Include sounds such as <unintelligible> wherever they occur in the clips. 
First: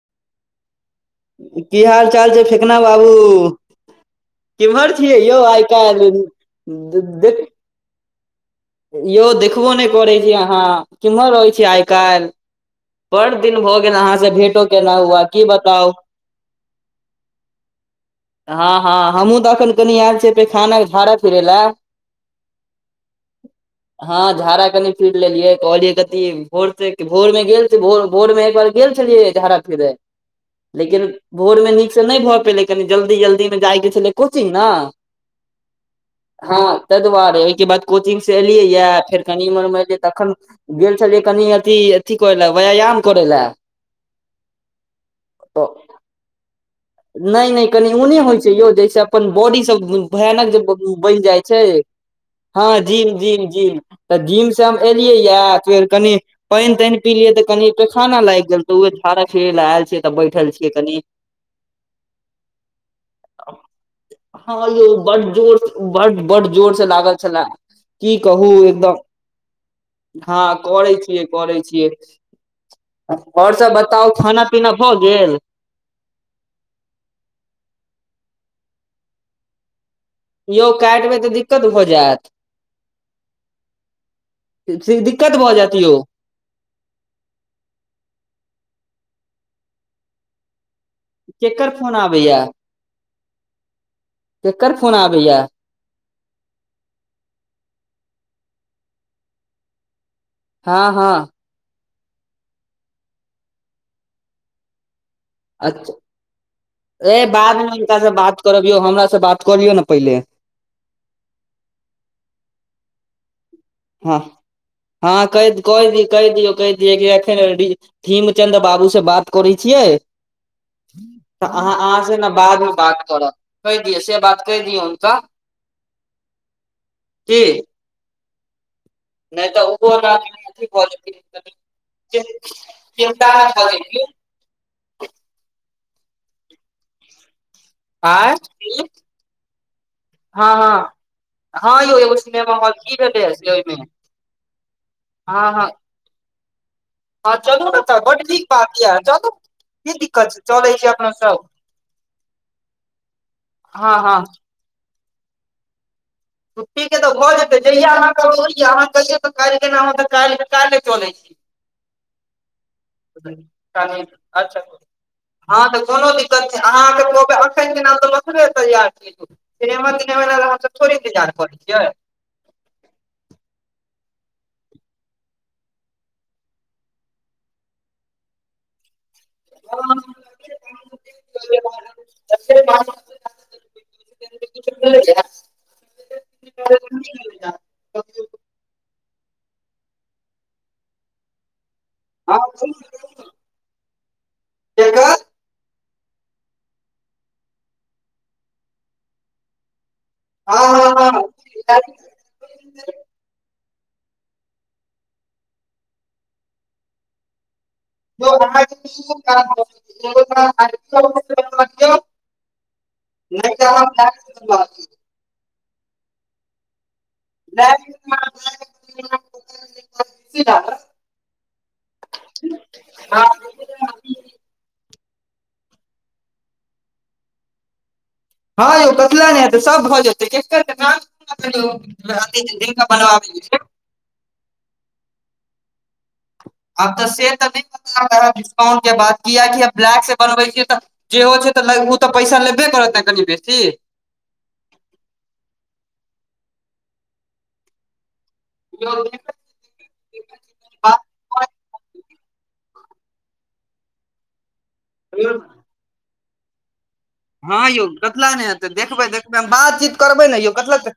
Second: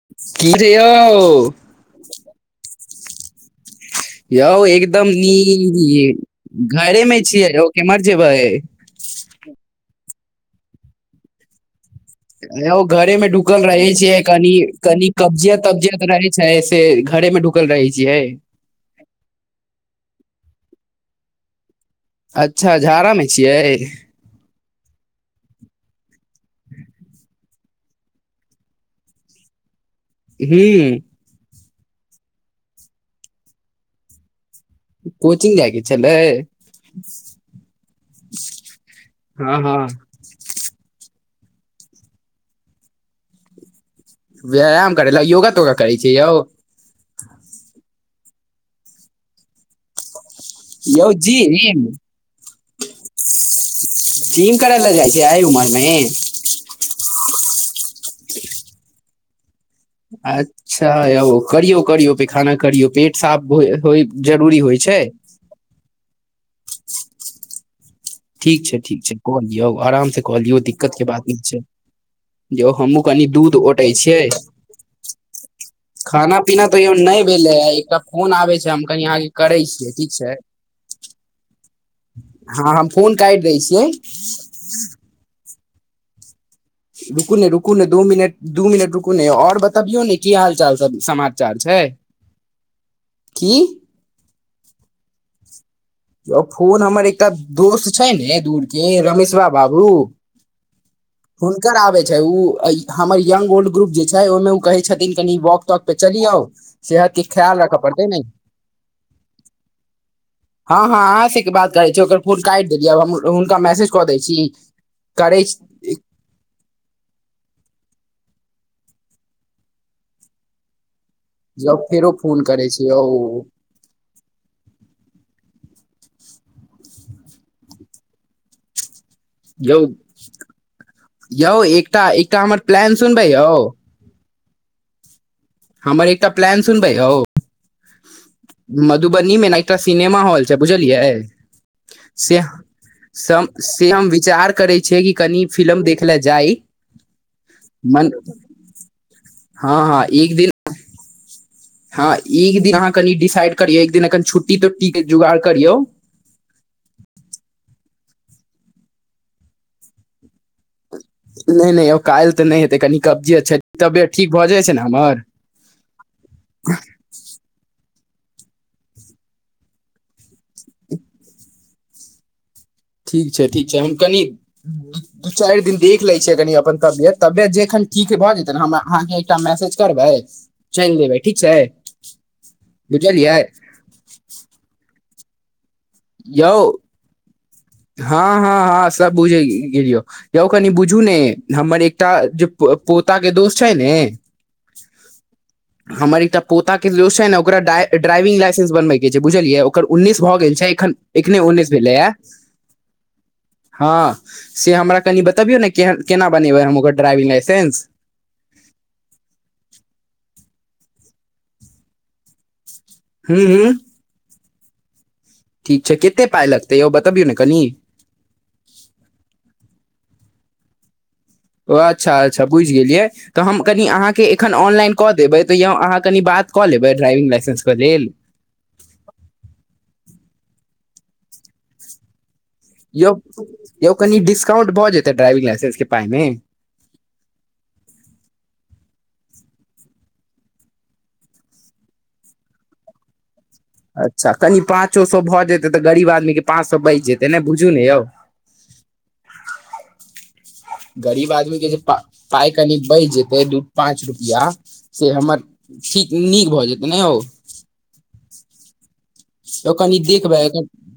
<unintelligible> यौ की हाल चाल छै फेकना बाबु यौ एकदम नीक हियै काल्हि घरे मे देख छियै यौ केम्हर जेबै यौ देखबो नैय करै छै अहाँ केम्हर रहैय छी आइय काइल यौ घरे मे ढुकल रहेै छियै कनी भेटो केना -कनी हुआ की कब्जियत बताउ तब्जियत रहेै छै से घरे मे ढु कल रहै छियै हँ हँ हमहूँ तऽ एखन कनि आयल छियै पैखाना झारा फिरै लऽ अच्छऽ झड़ा मे छियै हँ झाड़ा कनि फिर लेलियै कहलियै कथि भोर से भोर मे गेल अथि भोर भोर मे एकबार गेल छलियै झड़ा फिरे लेकिन हूँ भोर मे नीक सँ नय भऽ पयलै कनी जल्दी जल्दी मे जाय कऽ छलै कोचिंग नऽ कोचिंग जाय कऽ छै हँ ताहि दुआरे ओहि केँ बाद कोचिंग से एलियै या फेर कनि हँ हँ इम्हरमे एलियै तखन गेल छलियै कनि अथि अथि करै लऽ व्यायाम करै लऽ व्यायाम करै लऽ योगा तोगा करै छियै यौ नय नय कनि ऊ नय होइ छै यौ जैय सँ अपन बॉडी सब भयानक <unintelligible> यौ बैन जाइ छै जिम हँ जिम जिम जिम तऽ जिम सँ हम करै लए जाइ एलियै छियै एहि यऽ उमर मे फेर कनि पाइन ताइन पिलिये तऽ कनी पैखाना लाइग गेल तऽ उहे झाड़ा फिरे लऽ एल छिये तऽ बैठल छी अच्छऽ यौ करियौ - करियौ पैखाना करियौ पेट साफ हो होइ जरूरी होइ छै जोड़ सँ बड्ड - बड्ड जोर से लागल छलै की कहू ठीक छै एकदम ठीक छै कऽ लियौ आराम से कऽ हँ लियौ दिक्कत करै के छियै बात नहि करै छै छियै यौ हमहुँ कनि आओर दूध सब ओटे बताउ छियै खाना पीना भऽ गेल खाना पीना तऽयो नै भेलै या एकटा फोन आबै छै हम कनि अहाँके करै छि ठीक छै यौ काटदेबै तऽ दि दिक्कद भ जाय हँ हम फोन काटि दै छियै दिक्कत भऽ जायत यौ रुकू ने रुकू ने दू मिनट दू मिनट रुकू ने यौ आओर बतबियौ ने की हाल चाल सब समाचार केकर छै फोन आबैया की केकर फोन आबैया यौ फोन हमर एकटा दोस्त छै ने दूर के रमेश बा बाबू हँ हँ हुनकर आबै छै उ हमर यंग ओल्ड ग्रुप जे छै ओहिमें उ कहै छथि दिन कनि वॉक ताॅक अच्छा पे चलि आउ सेहत के ख्याल राखऽ पड़तै ने करबियौ हमरा से बात करियौ ने पहिले हँ हँ अहाँ से कि बात करै छी ओकर फोन काट देलियै हुनका मैसेज कऽ दै हँ छी हँ करै कहि छी दियौ कहि दीयौ कहि दियऔ कहि किहैकि अखन थीमचंद बाबू से बात करै छियै तऽ अहाँ यौ अहाँ फेरो से न बादमे फोन करै बादमे छी यौ बात करब कहि दिय से बात कहि दियौन त की नै तऽ यौ ओहो अ भऽ चिन्ता यौ एकटा एकटा हमर प्लान नहि सुनबै भऽ यौ <unintelligible> हमर एकटा प्लान सुनबै यौ आँय मधुबनी मे न एकटा सिनेमा हॉल हँ छै हँ बुझलियै हँ यौ एगो से सिनेमा हॉल की भेलै ओहिमे से हम विचार करै छियै कि कनि हँ हँ फिल्म देख ख लए जाइ हँ चलू न तऽ मन बड नीक बात य चलू हँ की हँ दिक्कत एक छै दिन चलै छि अपनो सब हँ इक दिन अहाँ कनि डिसाइड करियौ एक हँ दिन हँ अखन छुट्टी तुट्टी के जोगाड़ करियौ छुट्टीके तऽ भऽ जेतै जहिया अहाँकेबैय अहाँ कहियो तऽ काल्हि ना तऽ काल्हि काल्हि चलै छी नै नै ओ काल्हि तऽ नै हेतै कनि कब्जी अ छै काल्हि तबियत ठीक भऽ अच्छा जाइ छै ने हमर हँ तऽ कोनो दिक्कत नय अहाँके कहबै एखन तऽ अखने तैयार छी हम सिनेमा तिनेमा लऽ हमसब थोड़े के इन्तजार करै छियै ठीक छै ठीक छै हम कनि दू चारि दिन देख लै छियै कनि अपन तबियत तबियत जे एखन ठीक भए जेतै हम अहाँके एकटा मैसेज हँ करबै चलि देबै ठीक छै यौ बुझलियै <unintelligible> यौ <unintelligible> हँ हँ हँ सब बुझ गेलियो यौ कनि बुझू ने हमर एक टा जे पोता के दोस्त छै ने हमर एकटा पोता के दोस्त छै न ओकरा ड्राइविंग लाइसेंस बनबय के छै बुझलिय ओकर उन्नीस भऽ गेल छै एखन एखने उन्नीस भेलैया हँ से हमरा कनि बतबियौ न केना बनेबै हम ओकर ड्राइविंग लाइसेंस <unintelligible> हूँ नहि हूँ त <unintelligible> ठीक छै केते पाय लगतै यौ बतबियौ न कनि <inaudible> ओ अच्छा अच्छा बुझि गेलियै तऽ हम कनि अहाँके एखन ऑनलाइन कऽ देबै तऽ यौ अहाँ कनि बात कऽ लेब ड्राइविंग लाइसेंस के लेल हँ यौ कथिला नहि हेतै सब भऽ जेतै यौ बनबाबै यौ कनि डिस्काउंट भऽ जेते ड्राइविंग लाइसेंस के पाई मे आब तऽ से तऽ नय पता डिस्काउंट के बात कियकि ब्लैक से बनबै छीय तऽ जे हो छै ओ तऽ पैसा लेबे करत न कनि बेसी अच्छा कनि पाँचो सए भऽ जेतै तऽ गरीब आदमीक के पाँच सए बचि जेतै ने बुझू ने यौ <inaudible> गरीब आदमी के जे पाय कनि बैच जेतै दू पाँच रुपया से हमर ठीक नीक भऽ जेतै ने औ हँ यौ कथिला नहि हेतै देखबै देखबै यौ बातचीत कनि करबै ने देखबै यौ अगर कथिला न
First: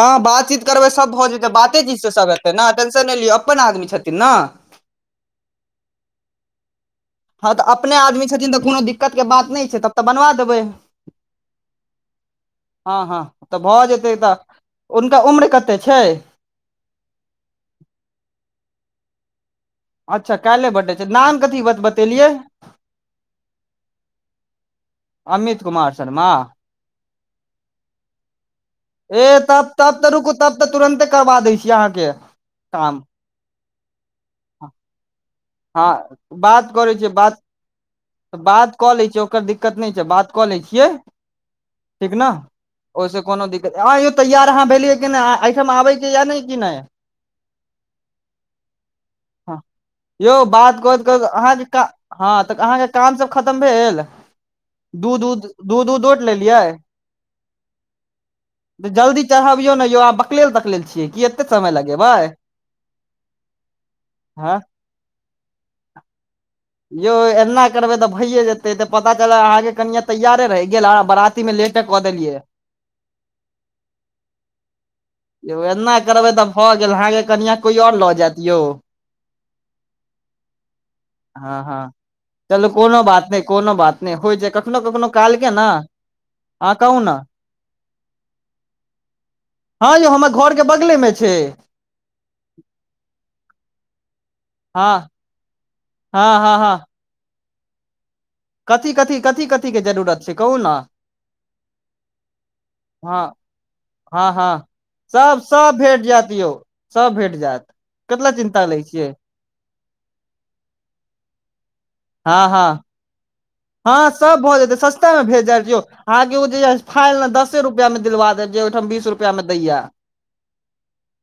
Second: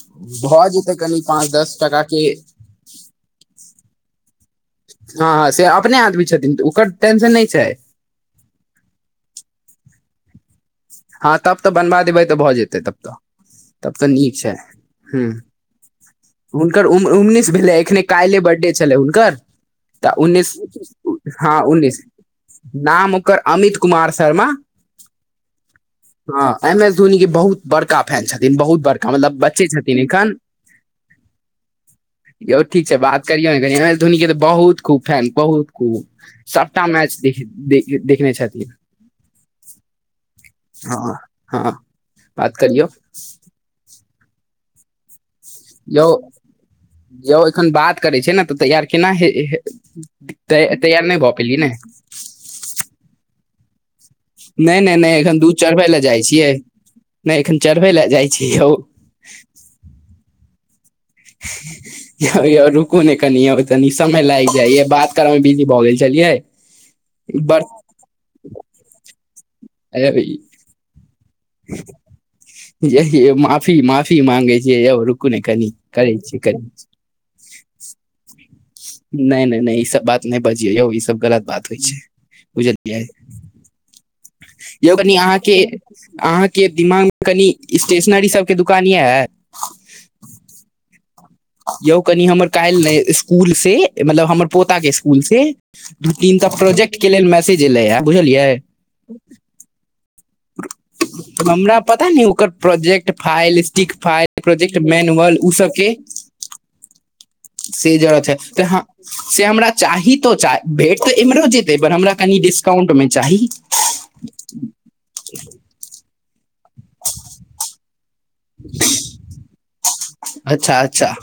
हँ बातचीत भऽ करबै जेतै सभ कनि भऽ जेतै पाँच दस बाते टका चीजसँ के सभ हेतै ने टेंशन नहि लियौ अपन आदमी छथिन ने हँ हँ से अपने आदमी छथिन तऽ ओकर टेंशन नहि हँ छै तऽ अपने आदमी छथिन तऽ कोनो दिक्कतके बात नहि छै तब तऽ बनवा देबै हँ तब तऽ बनबा देबै तऽ भऽ जेतै तब हँ तऽ हँ भऽ तब तऽ जेतै नीक छै हुनका हूँ उम्र कते छै हुनकर उम्र उन्नीस भेलै एखने काल्हि बर्थडे छलै हुनकर तऽ अच्छा उन्नीस काल्हि बर्थडे छै नाम हँ कथी उन्नीस बतेलियै नाम ओकर अमित कुमार शर्मा अमित कुमार शर्मा हँ एम एस धोनी के बहुत बड़का फैन छथिन बहुत बड़का ए मतलब बच्चे तब तब छथिन तऽ रुकू एखन तब तऽ तुरन्ते करबा दै छी अहाँके यौ ठीक छै काम बात धोनी के तऽ बहुत खूब फैन बहुत हँ खूब सबटा मैच देखने त छथिन बात कऽ लै छियै ओकर दिक्कत नहि छै बात क लै छियै हँ हँ ठीक बात करियौ न कोनो दिक्कत- हँयौ तैयार अहाँ भेलियै कि नहि अहिठाम आबैके या नहि कि नहि यौ एखन बात करै छै ने तऽ तैयार केना हँ यौ बात करैत तैयार नहि करैत भऽ पेलियै अहाँके ने का हँ तऽ अहाँके काम सब खतम भेल नहि नहि नहि एखन उध दूध चढ़बै लए उध ओट जाइ छियै लेलियै नहि एखन चढ़बै ल जाइ छी यौ चढाबियौ ने यौ अहाँ बकलेल तकलेल छियै कि एते समय लगेबै यौ यौ रुकु ने कनि यौ तनी समय लागि हँ जाइ य बात सब बिजी भऽ गेल छलियै यौ एना बड़ करबै तऽ भैए जेतै तऽ पता चल अहाँके कनियारे रहि गेल अहाँ कबरात <unintelligible> कदलियै यौ यौ माफी माफी माँगे छी यौ रुकू ने यौ कनि एना करै करबै छी तऽ कनि भऽ गेल अहाँके कनिया कोई आओर लऽ जायइत यौ नहि नहि नहि ई सब बात नहि बजिययौ यौ गलत हँ बात होइ छै हँ-चलू कोनो बुझलियै बात नहि कोनो बात नहि होइ छै कखनो यौ कखनो कनि काल के अहाँके ने अहाँके अहाँ कहू दिमाग ने मे कनि स्टेशनरी सबके दुकान ये हँ यौ हमर घर के बगले मे छै। यौ कनि हमर काल्हि स्कूल से मतलब हमर पोता हँ के स्कूल से दू हँ तीन टा हँ हँ प्रोजेक्ट के लेल मैसेज एलै ऐ बुझलियै कथी कथी कथी कथीके जरूरत छै कहू ने हमरा पता न ओकर प्रोजेक्ट हँ फाइल स्टिक हँ फाइल प्रोजेक्ट मेनुअल ओ सबके दियौ सब भेट जायत कतना है तऽ चिन्ता लै ह- छियै। से हमरा चाही तो भेंट तऽ एम्हरो जेतै पर हमरा कनि हँ हँ डिस्काउंटमे चाही। हँ सब भऽ जेतै सस्ता में भेंट जायत यौ अहाँ के जे ओ फाइल दसे रुपआ मे दिलवा जबकिउहिठाम बीस रुपआ मे दैया। अच्छा अच्छा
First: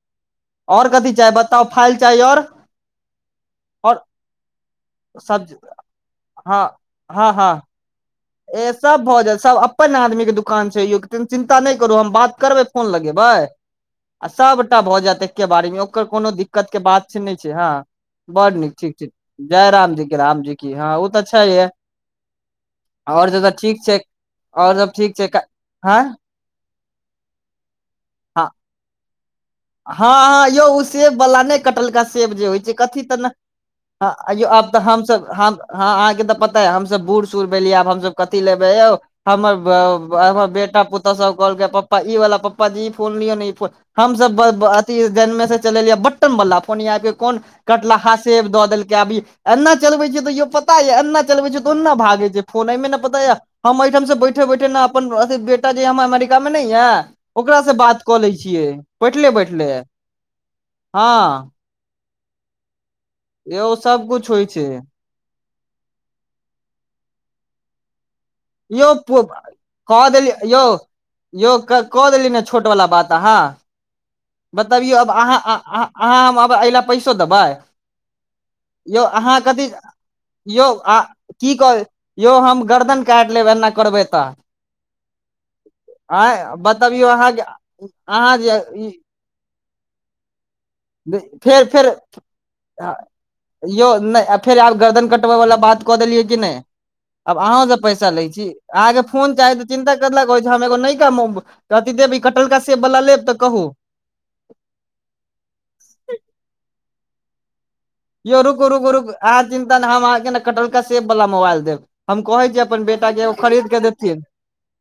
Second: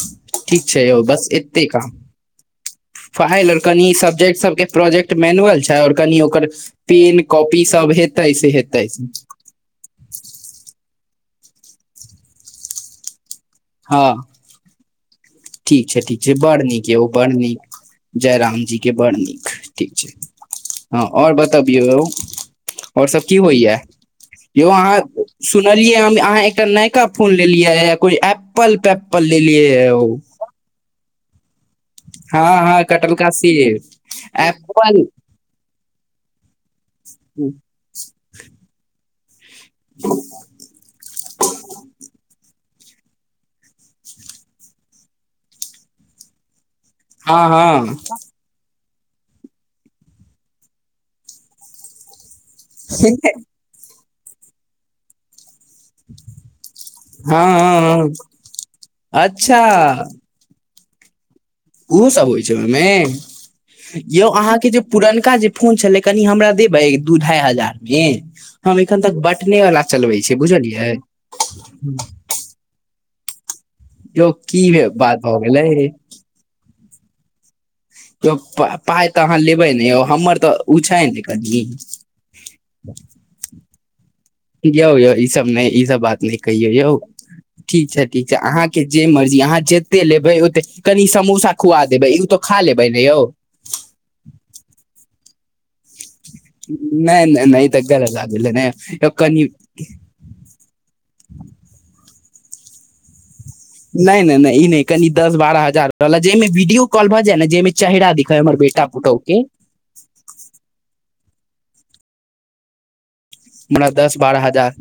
ठीक छै आओर यौ कथी बस चाही एते बताउ काम फाइल चाही आओर फाइल आओर कनि सब्जेक्ट सबके प्रोजेक्ट सब्जी मेनुअल छै आओर कनि ओकर हँ पेन हँ हँ कॉपी सब हे ए सब भऽ जा सब अपन आदमी के दुकान छै यौ चिन्ता नहि करू हम बात करबै फोन लगेबै। हँ। सबटा भ जाएत। ठीक छै ठीक छै बड़ नीक य ओ बड़ छै नीक। हँ जय बड नीक रामजी के ठीक बड़ ठीक नीक जय ठीक राम जी छै के राम जी की हँ ओ तऽ आओर छैहे बतबियौ ओर सब आओर की तऽ होइया ठीक छै यौ आओर सब अहाँ ठीक छै सुनलियै हँ हम अहाँ एकटा नयका फोन लेलियए कोई हँ एप्पल पैप्पल लेलियै यो। हँ हँ यौ ओ सेबवला नहि कटलका सेब जे हँ होइ छै हँ कथी तऽ ने कटलका सेब हयो आब तऽ एप्पल हमसभ ह अहाँके तऽ पता है हमसब बूढ़ सूढ़ भेलियै आब हमसब कथी लेबै यौ। हमर हमर बेटा पुत पूतोहू सब कहलक पप्पा ई वाला पप्पा जी ई फोन लियौ ने ई फोन हमसब अथि जनमे से चलेलिये बटटम वाला फोन यहाँप कोन हँ हँ कटलहा से सेव दऽ देलकै अभी एन्ना चलबे छै तो पता यै एना चलबे छै तऽ ओन्ना भागे छै फोन एहि मे न पता या हम एहिठाम से बैठे बैठे न अपन अथि बे बेटा जे ये हमर अमेरिका मे नहि यै हँ ओकरा से हँ बात हँ कऽ लै छियै बैठले बैठले। अच्छा हँ। उहो सब होइ छै यौ ओहिमे सबकुछ यौ होइ छै अहाँके जे पुरनका जे फोन छलै कनि हमरा देबै दू ढाई हजार मे। हम यौ एखन तक प बटने वाला कह चलबै देली छियै यौ बुझलियै यौ क देली ने छोट वाला बात अहाँ। यौ की बतबियौ आब बात अहाँ भऽ गेलै अहाँ एहि ल पैसो देबै। यौ पाइ तऽ अहाँ लेबै कथी ने यौ हमर तऽ यौ उ छै ने की कनि। कह यौ हम गर्दन काट लेब एना करबै तऽ। यौ यौ ई सब नहि ई सब बात नहि आँय कहियौ यौ। बतबियौ अहाँ ठीक छै ठीक छै अहाँके जे मर्जी अहाँ जे ओते लेबै ओते कनी समोसा फेर खुआ फेर देबै ई तऽ खा लेबै ने यौ। यौ नहि फेर आब गर्दन कटबै वाला बात कऽ देलियै कि नहि आब नहि नहि अहं ई तऽ सब गलत पैसा लै बात छी भेलै ने अहाँके यौ फोन कनि चाही त चिन्ता करला कहै छी हमएगो नइका कटल का सेेए वला लेब तऽ कहू नैय-नैय- नैय इ नैय कनी दस बारह हजार में जाहिमे वीडियो कॉल भऽ जाय ने जाहिमे चेैहरा दिखाई यौ हमर रुकू बेटा रुकू रुकू पुतौह के अहाँ चिन्ता हम आहाँ के न कटलका सेब वला मोबाईल देब हम कहै छी अपन बेटा के ओ हमरा दस बारह हजार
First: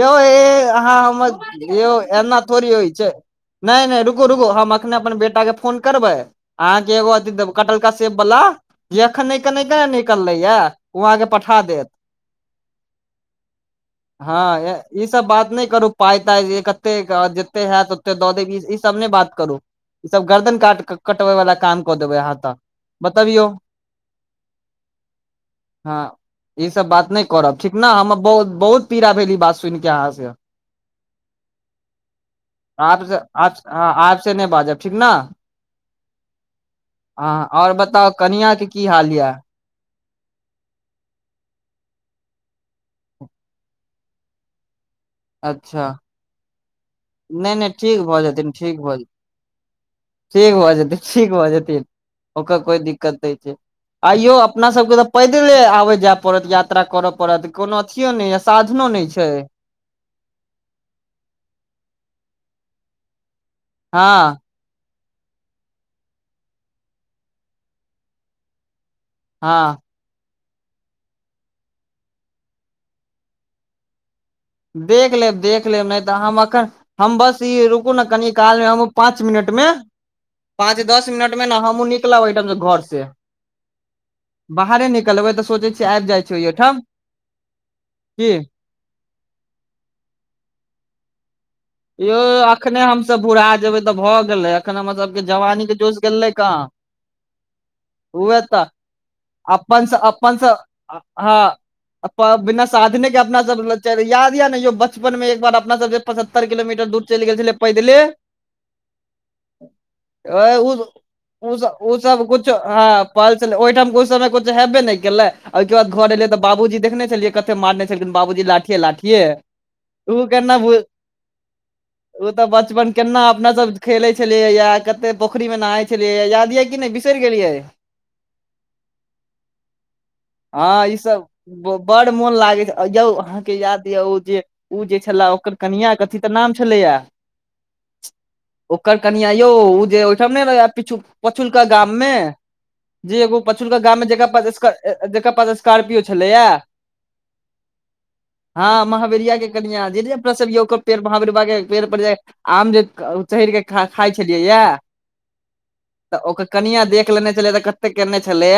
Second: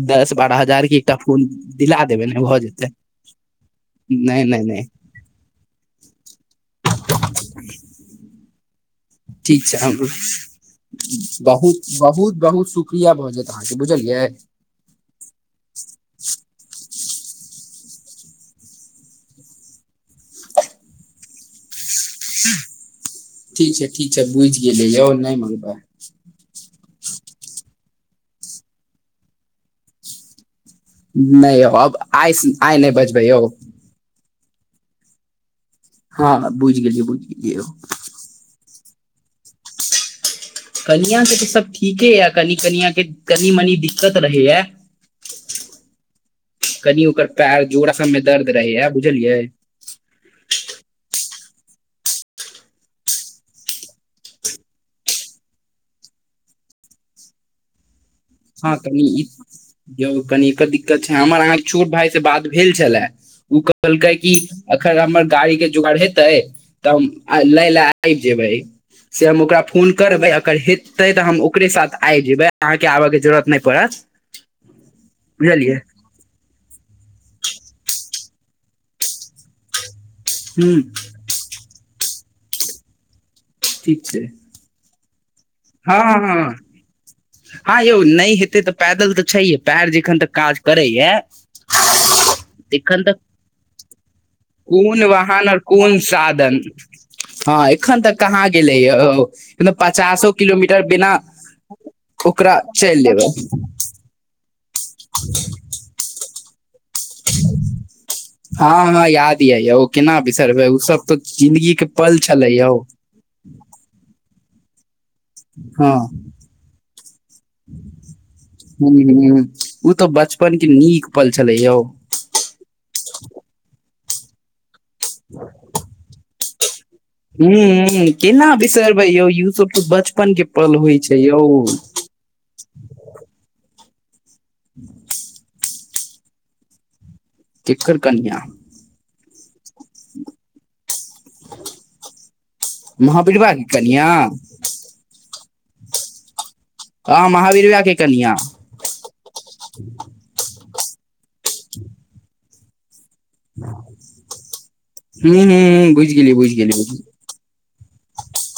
यौ दस ए बारह हजार के अहाँ एकटा फोन हमर यौ दिला देबै एना ने भऽ थोड़ी जेतै होई छै। नहि नहि रुकू रुकू नहि हम नहि एखने अपन बेटाके फोन करबै। अहाँके एगो <unintelligible> कटलका सेब बला जे एखन <unintelligible> नहि ठीक ना छै हम निकललै य ओ अहाँके पठा देत। किया भऽ जायत अहाके बुझलियै हँ ई सब बात नैह करू पाय -ताइ जे कतेक जतेऽ हऽत ओते दऽ देब ई सब नैह बात करू ई सब गर्दन काट -कटबेै वाला काम क देबै आहा त बतबियो ठीक छै ठीक छै बुझि गेलियै यौ नहि मंगबै ह ई सब बात नैय करब ठीक न हमर बहुत -बहुत पीड़ा भेल ई बात सुनि के अहाँ से नैय यौ हम आइस -आइ नैय बजबै यौ ह आब से नैह बाजब ठीक न ह बुइझगेलियौ आ और बताउ कनिआ के की हाल या कनिया के तऽ सब ठीके या कनि कनिय के कनि मनी दिक्कत रहै या अच्छा कनि ओकर नहि पैर नहि जोड़ा ठीक सबमे भऽ दर्द जेथिन ठीक रहैया भऽ बुझलियै ठीक भऽ जेतै -ठीक भऽ जेतै ओकर कोइ दिक्कत नैय छैय आ यौ अपना सबके तऽ पैदले आबऽ जाय पड़त यात्रा करैऽ पड़त कोनो अथियो ने हँ साधनो कनि नैय ई छैय यौ कनि के दिक्कत छै हमर अहाँ के छोट भाय से बात भेल छेलाऽ ओ हँ कहलकै कि अखन हमर गाड़ी के जुगाड़ हेतै तऽ हम आय लैय ले आबि जेबै से हम हँ ओकरा फोन करबै ओकर हेतै तऽ हम ओकरे साथ आइ जेबै अहाँके आब के जरूरत नैय पड़त देख लेबऽ - देख बुझलियै लेऽ नै तऽ हम अखन हम बस ई रुकू ने कनि काल मे हम पाँच मिनट मे हूँ पाँच दस मिनट मे न हमहूँ निकलब ओहिठाम स घर से ठीक छैय बाहरे निकलबै त हँ हँ हँ हाँ यौ की नैह हेतैतऽ पैदल तऽ छैहे पैर जेखन तक काज करैये यौ अखने हमसब बुढ़ा जेबे तऽ भए गेले अखन हमर कोन सब के वाहन और जवानी के जोश कोन गेलै सादन कहाँ ह अखेन त उहे हाँ तऽ गेलै यौ अपन पचासो किलोमीटर <unintelligible> बिना हँ ओकरा बिना चलि साधने के लेबै अपना सब चर याद या न यौ बचपन मे एक बार अपना सबस पचहत्तर किलोमीटर दूर चैल गेल छेलियै पैदलै हँ हमरा याद या यौ केना बिसरबै ओ उसब त जिंन्दगी के ओ पल सब कुछ छलेै या हँ पल छेलै ओहिठाम ओइ समय किछ हेबै नेय केलै ओहिके हँ बाद घर एलै तऽ बाबूजी देखने छेलियै कते मारने छेलखिन बाबूजी लाठिये -लाठिये उ तऽ ओ बचपन केना के भूल नीक पल छेलै यौ ओ तऽ बचपन केना अपना सब खेलै छेलियै या कते पोखरि मे नहाय छेलियै याद या की नैय बिस हुँ केना बिसरबै यौ यु सब तऽ बचपन के पल हँ ई होइय छै सब यौ ब- बड़ मोन लागैत यौ अहाँके याद या ओ जे- ओ जे छेला ओकर कनिआ क अथी तऽ नाम छेलैया केकर कनिआ ओकर कनिआ यौ जे ओहिठाम नै रहै या पिछु-पछुलका गाम में जे एगो महावीरवा के पछुलका गाम मे कनिया जेकरा पर जेकर पास स्कार्पियो छेलैया ह महावीरवा के कनिया हँ महावेरिया के कनिया जेस य ओकर पेड़ महावेर ब के पेड़ पड़ आम जे चहैर कऽ खा खाय छलियै या हू हू ह बुझि तऽ गेलियै ओकर बुझि कनिया गेलियै बुझ देख लेने छलियै तऽ क केने छलैय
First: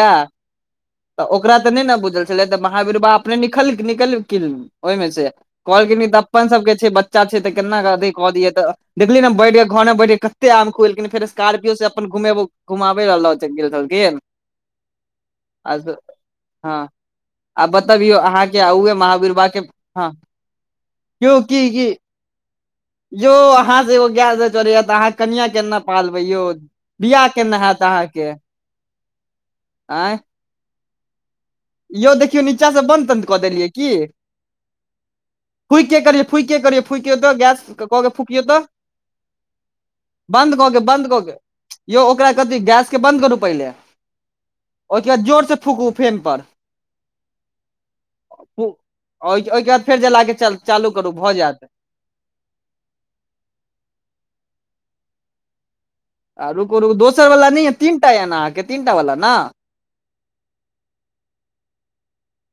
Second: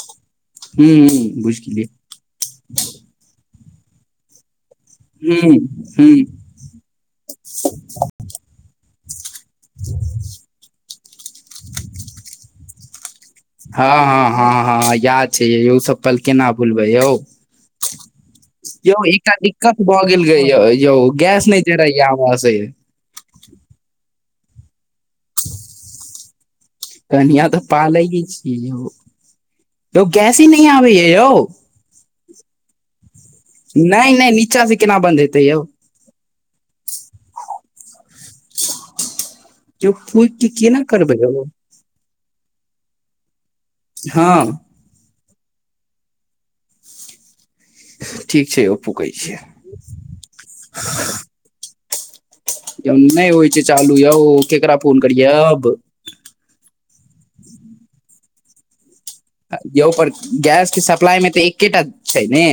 हू तऽ ह ओकरा बुझि तऽ नय गेलियै नऽ बुझल छलै तऽ महावीर बाबा अपने <unintelligible> ओहिमे से ह कहखिन इ ह तऽ अपन सब के छै बच्चा छै तऽ केना कऽ अथि कऽ दियै तऽ देखली नै बैठ कऽ घर मे बैठेक कते आम खुएलखिन फेर स्कार्पियो से अपन घुमेबो- घुमावेओ लऽ गेल हँ छलखिन हँ हँ हँ याद छै यौ आ ओ सब पल केना हँ भुलबै यौ आ बतबियौ अहाँकेँ यौ उहे एकटा महावीरवा केँ दिक्कत हँ <unintelligible> यौ यौ गैस की नहि की चढ़ैया हमरा से यौ अहाँ से एगो गैय नय चड़ै य तऽ अहाँ कनिया केना पालबै यौ बियाह कनिया केना तऽ हैत पालै ही अहाँके छिय यौ यौ आँय गैस ही नै आबै य यौ यौ देखियौ नीचा सँ बन्द तन्द कऽ देलियै की नहि नहि नीचा से केना बंन्द हेतै यौ <unintelligible> फुइ केँ करिय फुइ केँ करिय फुइ केँ तऽ गैस कऽ फुकियो तऽ यौ फूकि के बन्द कऽ केँ केना बन्द करबै कऽ केँ यौ यौ ओकरा कथि गैस केँ बन्द करू पहिले हँ ओहि केँ बाद जोर से फूकू फेम पर ठीक छै यौ फूकै छियै ओहिके बाद फेर जला केँ च - चालू करू भऽ जैत यौ नय होइ छै चालू यौ केकरा फोन करियै अब आ रुकु रुकु दोसर वला नय यऽ तीनटा य ने अहाकेँ तीन टा वाला नऽ यौ ओ पर गैस केँ सप्लाई मे तऽ एकेटा छै ने